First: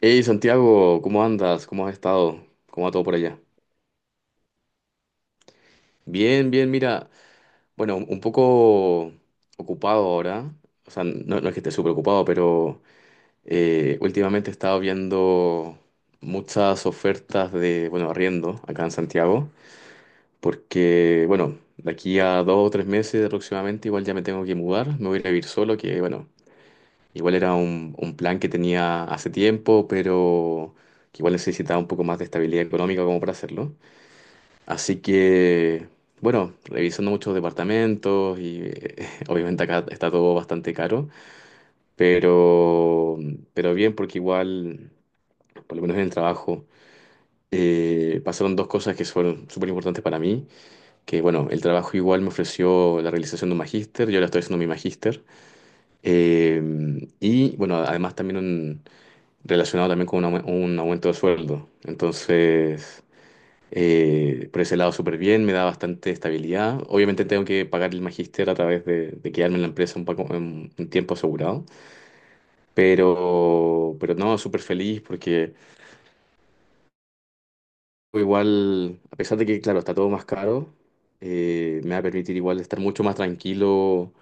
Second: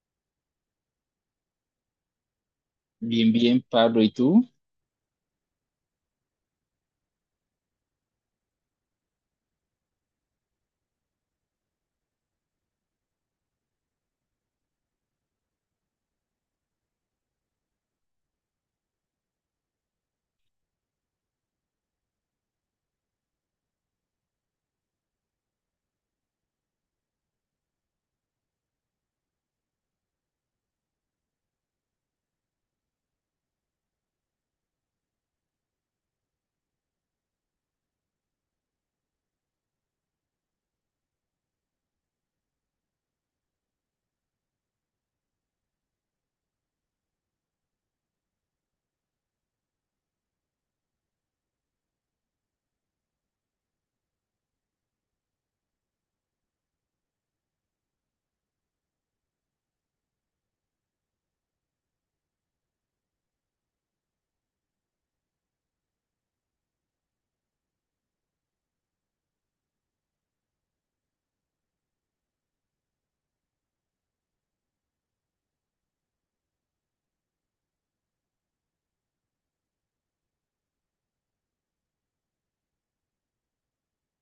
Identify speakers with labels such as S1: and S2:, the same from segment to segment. S1: Hey Santiago, ¿cómo andas? ¿Cómo has estado? ¿Cómo va todo por
S2: Bien,
S1: allá?
S2: bien, Pablo. ¿Y tú?
S1: Bien, bien, mira, bueno, un poco ocupado ahora, o sea, no, no es que esté súper ocupado, pero últimamente he estado viendo muchas ofertas de, bueno, arriendo acá en Santiago, porque, bueno, de aquí a dos o tres meses aproximadamente igual ya me tengo que mudar, me voy a ir a vivir solo, que, bueno, igual era un plan que tenía hace tiempo, pero que igual necesitaba un poco más de estabilidad económica como para hacerlo. Así que, bueno, revisando muchos departamentos y obviamente acá está todo bastante caro, pero, pero bien porque igual, por lo menos en el trabajo, pasaron dos cosas que fueron súper importantes para mí, que bueno, el trabajo igual me ofreció la realización de un magíster, yo ahora estoy haciendo mi magíster, y bueno, además también relacionado también con un, un aumento de sueldo. Entonces… Por ese lado, súper bien, me da bastante estabilidad. Obviamente tengo que pagar el magíster a través de quedarme en la empresa un, poco, un tiempo asegurado, pero no, súper feliz porque igual, a pesar de que, claro, está todo más caro, me va a permitir igual estar mucho más tranquilo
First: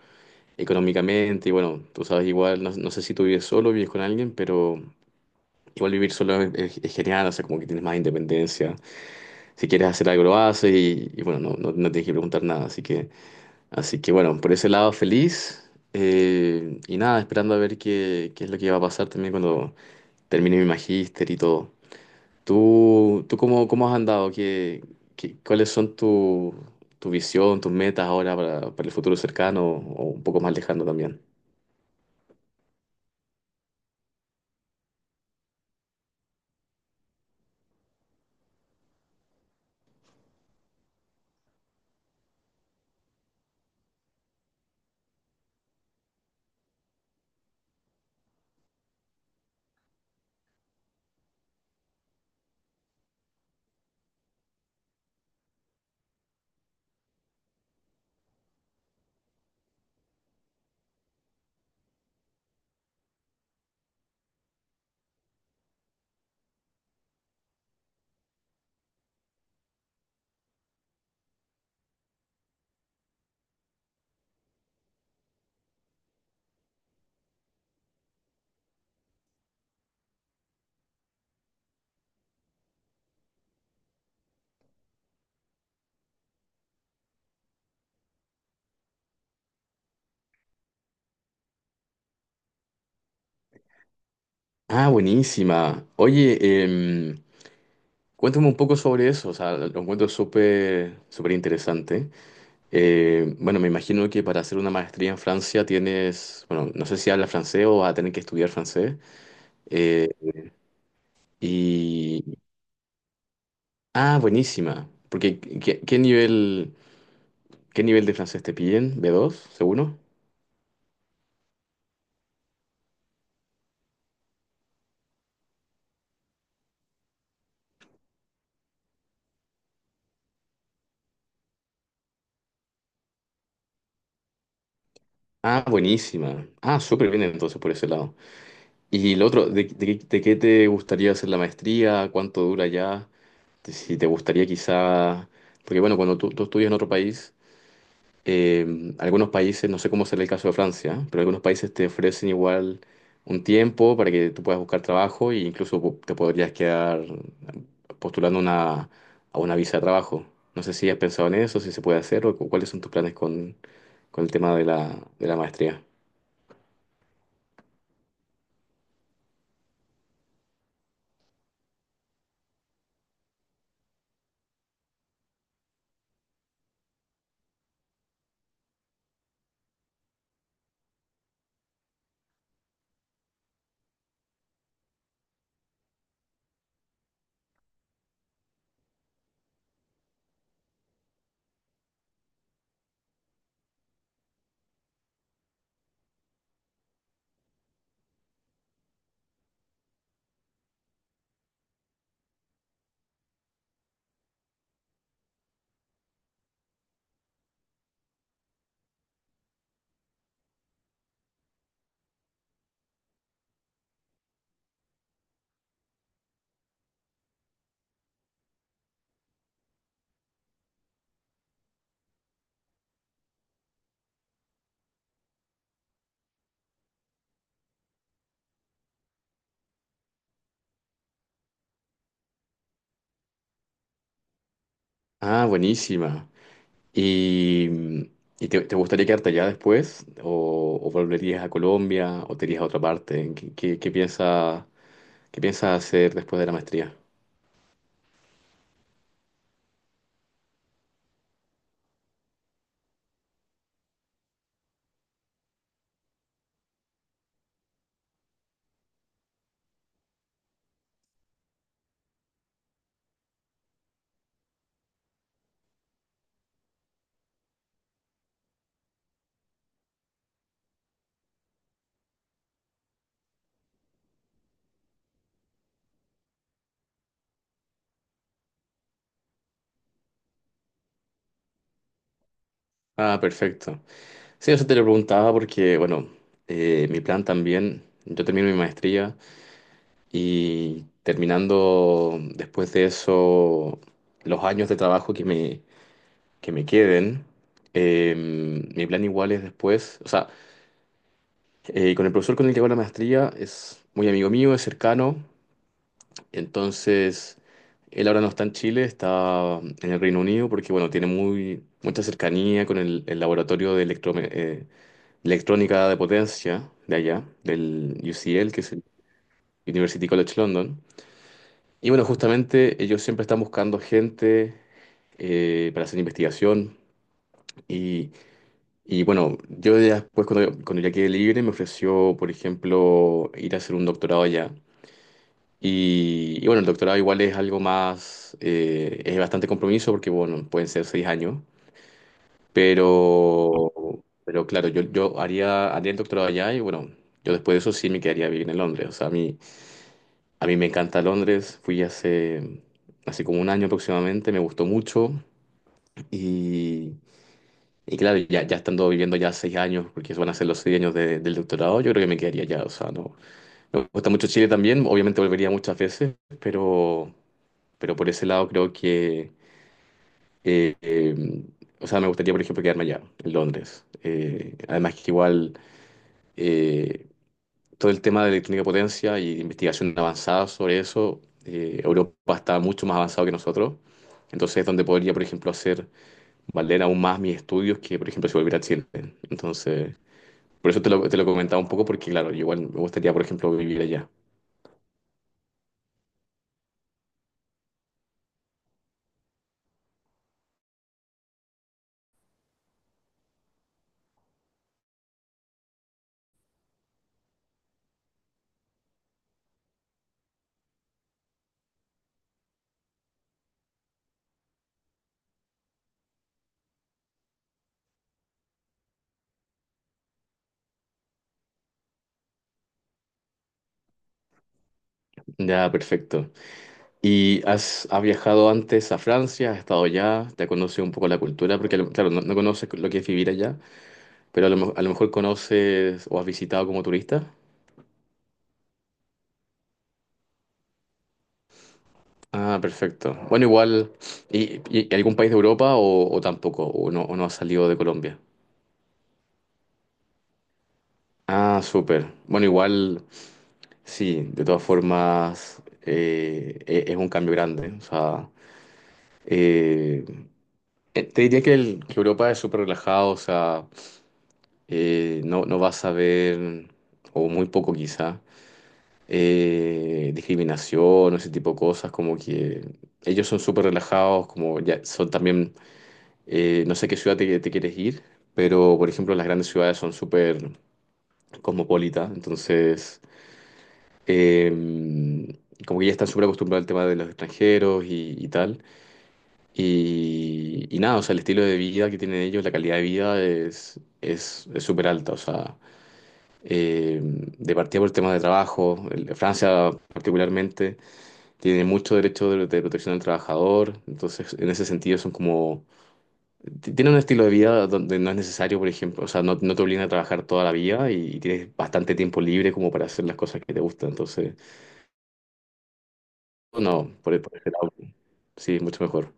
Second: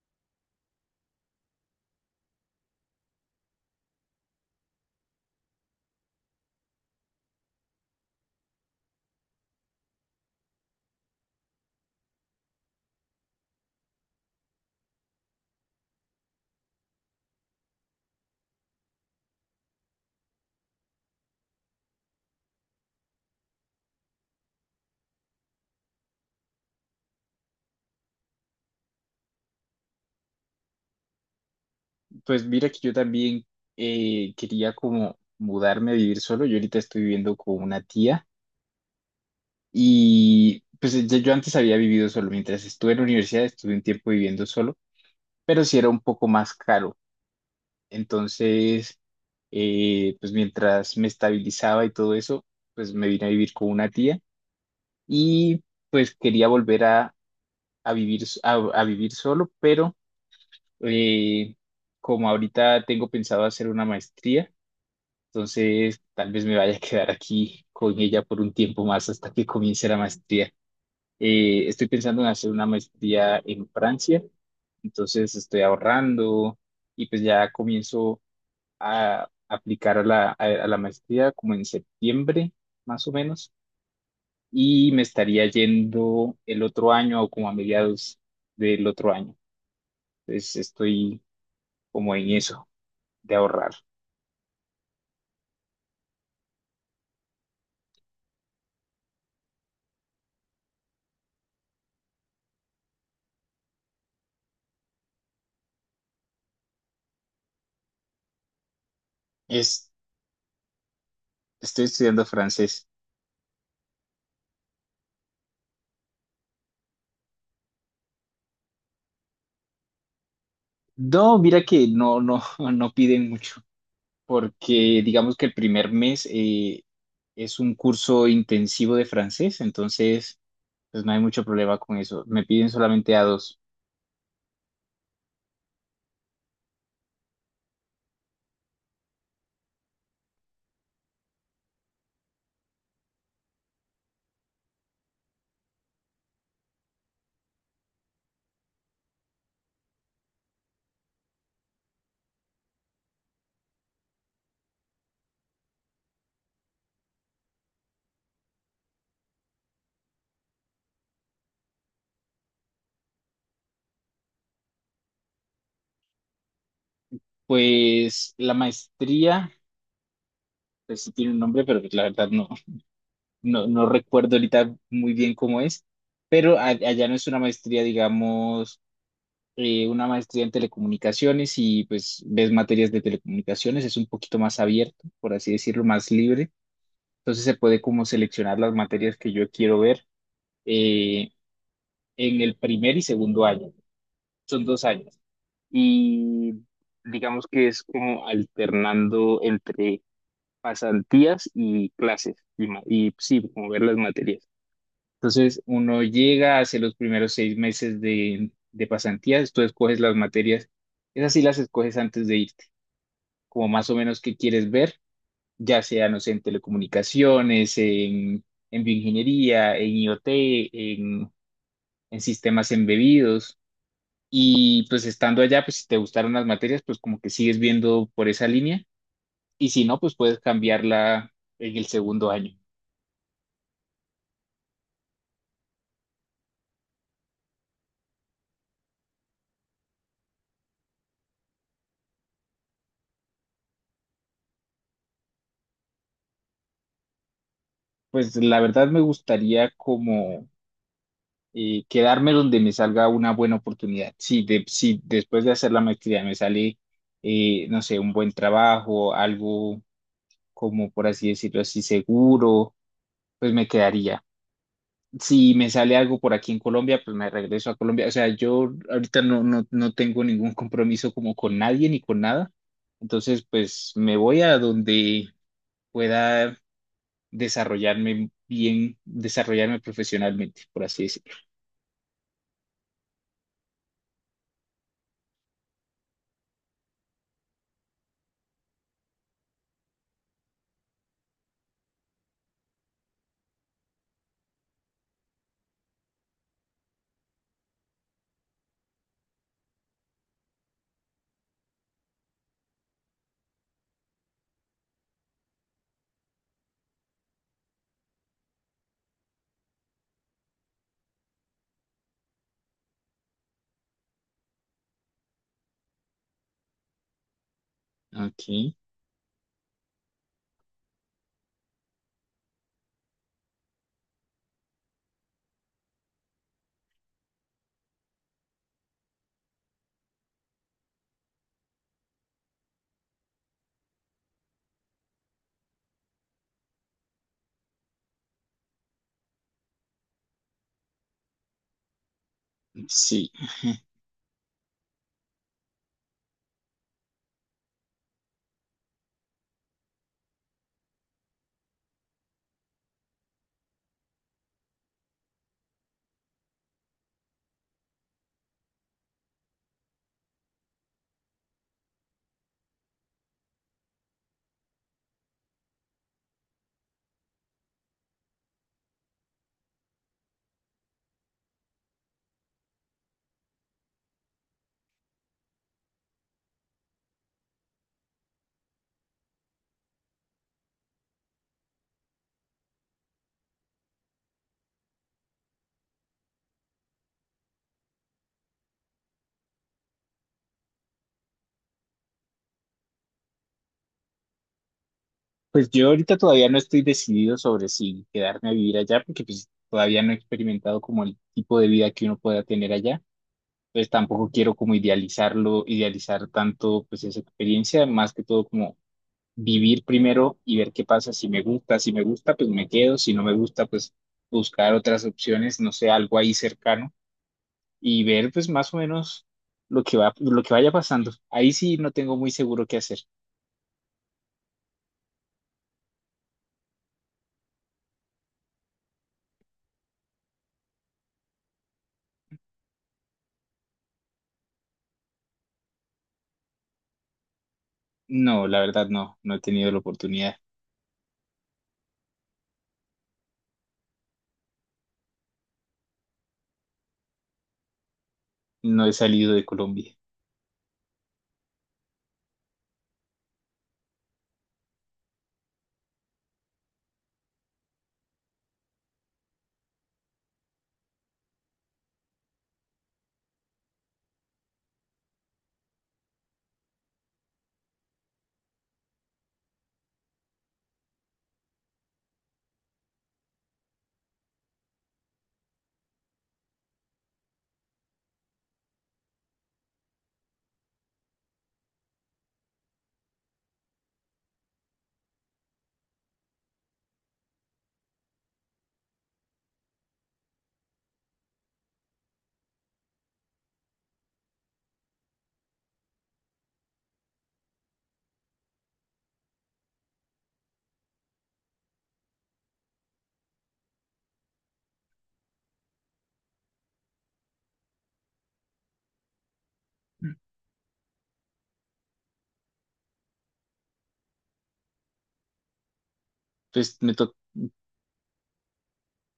S1: económicamente. Y bueno, tú sabes, igual, no, no sé si tú vives solo, vives con alguien, pero igual vivir solo es, es genial, o sea, como que tienes más independencia. Si quieres hacer algo, lo haces y bueno, no, no, no tienes que preguntar nada, así que… Así que bueno, por ese lado feliz. Y nada, esperando a ver qué, qué es lo que va a pasar también cuando termine mi magíster y todo. ¿Tú cómo, cómo has andado? ¿Qué, cuáles son tu, tu visión, tus metas ahora para el futuro cercano o un poco más lejano también?
S2: Pues mira que yo también quería como mudarme a vivir solo. Yo ahorita estoy viviendo con una tía y pues yo antes había vivido solo. Mientras estuve en la universidad estuve un tiempo viviendo solo, pero sí era un poco más caro. Entonces, pues mientras me estabilizaba y todo eso, pues me vine a vivir con una tía y pues quería volver a vivir, a vivir solo, pero... Eh, como ahorita tengo pensado hacer una maestría, entonces tal vez me vaya a quedar aquí con ella por un tiempo más hasta que comience la maestría. Estoy pensando en hacer una maestría en Francia, entonces estoy ahorrando y pues ya comienzo a aplicar a a la maestría como en septiembre, más o menos, y me estaría yendo el otro año o como a mediados del otro año. Entonces estoy como en eso de ahorrar.
S1: Ah, buenísima. Oye, em, cuéntame un poco sobre eso. O sea, lo encuentro súper, súper interesante. Bueno, me imagino que para hacer una maestría en Francia tienes, bueno, no sé si habla francés o vas a tener que estudiar francés.
S2: Es,
S1: Eh,
S2: estoy estudiando
S1: y,
S2: francés.
S1: ah, buenísima. Porque, ¿qué, qué nivel de francés te piden? ¿B2, seguro?
S2: No, mira que no, no piden mucho, porque digamos que el primer mes es un curso intensivo de francés, entonces pues no hay mucho problema con eso. Me piden solamente a A2.
S1: Ah, buenísima. Ah, súper bien entonces por ese lado. Y lo otro, de qué te gustaría hacer la maestría? ¿Cuánto dura ya? Si te gustaría quizá… Porque bueno, cuando tú estudias en otro país, algunos países, no sé cómo será el caso de Francia, pero algunos países te ofrecen igual un tiempo para que tú puedas buscar trabajo e incluso te podrías quedar postulando a una visa de trabajo. No sé si has pensado en eso, si se puede hacer o cuáles son tus planes con el tema de de la maestría.
S2: Pues la maestría, pues sí tiene un nombre, pero pues la verdad no, no recuerdo ahorita muy bien cómo es, pero allá no es una maestría, digamos. Una maestría en telecomunicaciones y pues ves materias de telecomunicaciones, es un poquito más abierto, por así decirlo, más libre. Entonces se puede como seleccionar las materias que yo quiero ver eh, en el primer y segundo año. Son 2 años. Y digamos que es como alternando entre pasantías y clases y sí, como ver las materias. Entonces, uno llega, hace los primeros 6 meses de pasantías, tú escoges las materias, esas sí las escoges antes de irte, como más o menos qué quieres ver, ya sea, no sé, en telecomunicaciones, en bioingeniería, en IoT, en sistemas embebidos. Y pues estando allá, pues si te gustaron las materias, pues como que sigues viendo por esa línea. Y si no, pues puedes cambiarla en el segundo año.
S1: Ah, buenísima. ¿Y, y te, te gustaría quedarte allá después? O volverías a Colombia? ¿O te irías a otra parte? ¿Qué, qué, qué piensas hacer después de la maestría?
S2: Pues la verdad me gustaría quedarme donde me salga una buena oportunidad. Si después de hacer la maestría me sale, no sé, un buen trabajo, algo como por así decirlo así, seguro, pues me quedaría. Si me sale algo por aquí en Colombia, pues me regreso a Colombia. O sea, yo ahorita no tengo ningún compromiso como con nadie ni con nada. Entonces, pues me voy a donde pueda desarrollarme bien, desarrollarme profesionalmente, por así decirlo.
S1: Ah, perfecto. Sí, eso te lo preguntaba porque, bueno, mi plan también, yo termino mi maestría y terminando después de eso los años de trabajo que me queden, mi plan igual es después, o sea, con el profesor con el que hago la maestría es muy amigo mío, es cercano, entonces él ahora no está en Chile, está en el Reino Unido porque, bueno, tiene muy, mucha cercanía con el laboratorio de electro electrónica de potencia de allá, del
S2: Ok,
S1: UCL, que es el University College London. Y bueno, justamente ellos siempre están buscando gente para hacer investigación. Y, y bueno, yo ya después, cuando, cuando ya quedé libre, me ofreció, por ejemplo, ir a hacer un doctorado allá. Y bueno, el doctorado igual es algo más, es bastante compromiso porque, bueno, pueden ser seis años. Pero,
S2: sí.
S1: pero claro, yo haría, haría el doctorado allá y bueno, yo después de eso sí me quedaría vivir en Londres. O sea, a mí me encanta Londres. Fui hace, hace como un año aproximadamente, me gustó mucho. Y, y claro, ya, ya estando viviendo ya seis años, porque van a ser los seis años del doctorado, yo creo que me quedaría allá. O sea, no, me gusta mucho Chile también. Obviamente volvería muchas veces, pero, pero por ese lado creo que… eh, eh, o sea, me gustaría, por ejemplo, quedarme allá, en Londres. Además que igual… eh, todo el tema de electrónica de potencia y investigación avanzada sobre eso, Europa está mucho más avanzado que nosotros. Entonces es donde podría, por ejemplo, hacer valer aún más mis estudios que, por ejemplo, si volviera a Chile. Entonces, por eso te lo comentaba un poco, porque claro, yo igual me gustaría, por ejemplo, vivir allá.
S2: Pues yo ahorita todavía no estoy decidido sobre si quedarme a vivir allá, porque pues todavía no he experimentado como el tipo de vida que uno pueda tener allá. Pues tampoco quiero como idealizarlo, idealizar tanto pues esa experiencia, más que todo como vivir primero y ver qué pasa. Si me gusta, si me gusta, pues me quedo. Si no me gusta, pues buscar otras opciones, no sé, algo ahí cercano y ver pues más o menos lo que va, lo que vaya pasando. Ahí sí no tengo muy seguro qué hacer.
S1: Ya, perfecto. ¿Y has, has viajado antes a Francia? ¿Has estado allá? ¿Te conoces un poco la cultura? Porque, claro, no, no conoces lo que es vivir allá, pero a lo, a lo mejor conoces o has visitado como turista.
S2: No, la verdad no, no he tenido la oportunidad.
S1: Ah, perfecto. Bueno, igual, y algún país de Europa o tampoco? O no ha salido de Colombia?
S2: No he salido de Colombia.
S1: Ah, súper. Bueno, igual, sí, de todas formas, es un cambio grande. O sea, eh, te diría que, que Europa es súper relajado, o sea, no, no vas a ver, o muy poco quizá, discriminación o ese tipo de cosas, como que ellos son súper relajados, como ya son también. No sé qué ciudad te, te quieres ir, pero por ejemplo las grandes ciudades son súper cosmopolitas, entonces em, como que ya están súper acostumbrados al tema de los extranjeros y tal. Y nada, o sea, el estilo de vida que tienen ellos, la calidad de vida es súper alta, o sea, de partida por temas de trabajo, Francia particularmente tiene mucho derecho de protección del trabajador, entonces en ese sentido son como Tiene un estilo de vida donde no es necesario, por ejemplo, o sea, no, no te obligan a trabajar toda la vida y tienes bastante tiempo libre como para hacer las cosas que te gustan. Entonces,
S2: Pues
S1: no,
S2: me, to-
S1: por ese lado, sí, mucho mejor.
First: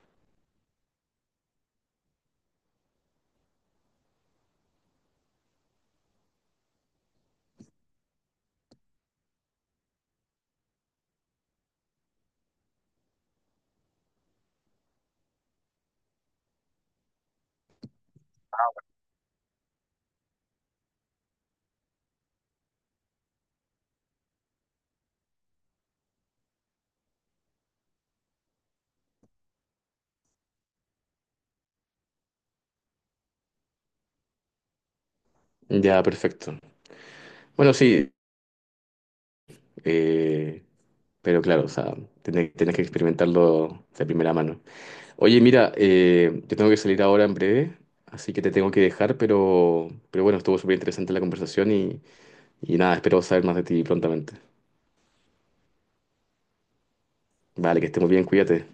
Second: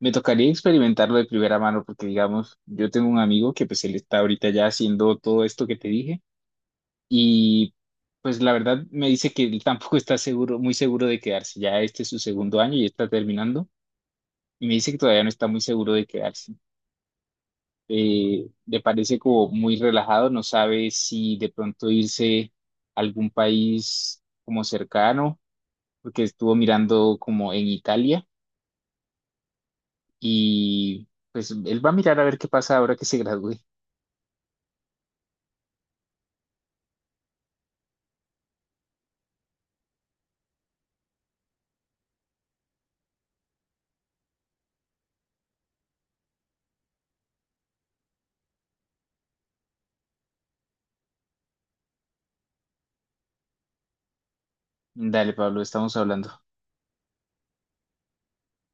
S2: Me tocaría experimentarlo de primera mano porque, digamos, yo tengo un amigo que pues él está ahorita ya haciendo todo esto que te dije y pues la verdad me dice que él tampoco está seguro, muy seguro de quedarse. Ya este es su segundo año y está terminando y me dice que todavía no está muy seguro de quedarse. Le parece como muy relajado, no sabe si de pronto irse a algún país como cercano, porque estuvo mirando como en Italia y pues él va a mirar a ver qué pasa ahora que se gradúe.
S1: Ya, perfecto. Bueno, sí, eh, pero claro, o sea, tenés, tenés que experimentarlo de primera mano. Oye, mira, yo tengo que salir ahora en breve, así que te tengo que dejar, pero bueno, estuvo súper interesante la conversación y nada, espero saber más de ti prontamente.
S2: Dale, Pablo, estamos hablando.
S1: Vale, que estemos bien, cuídate.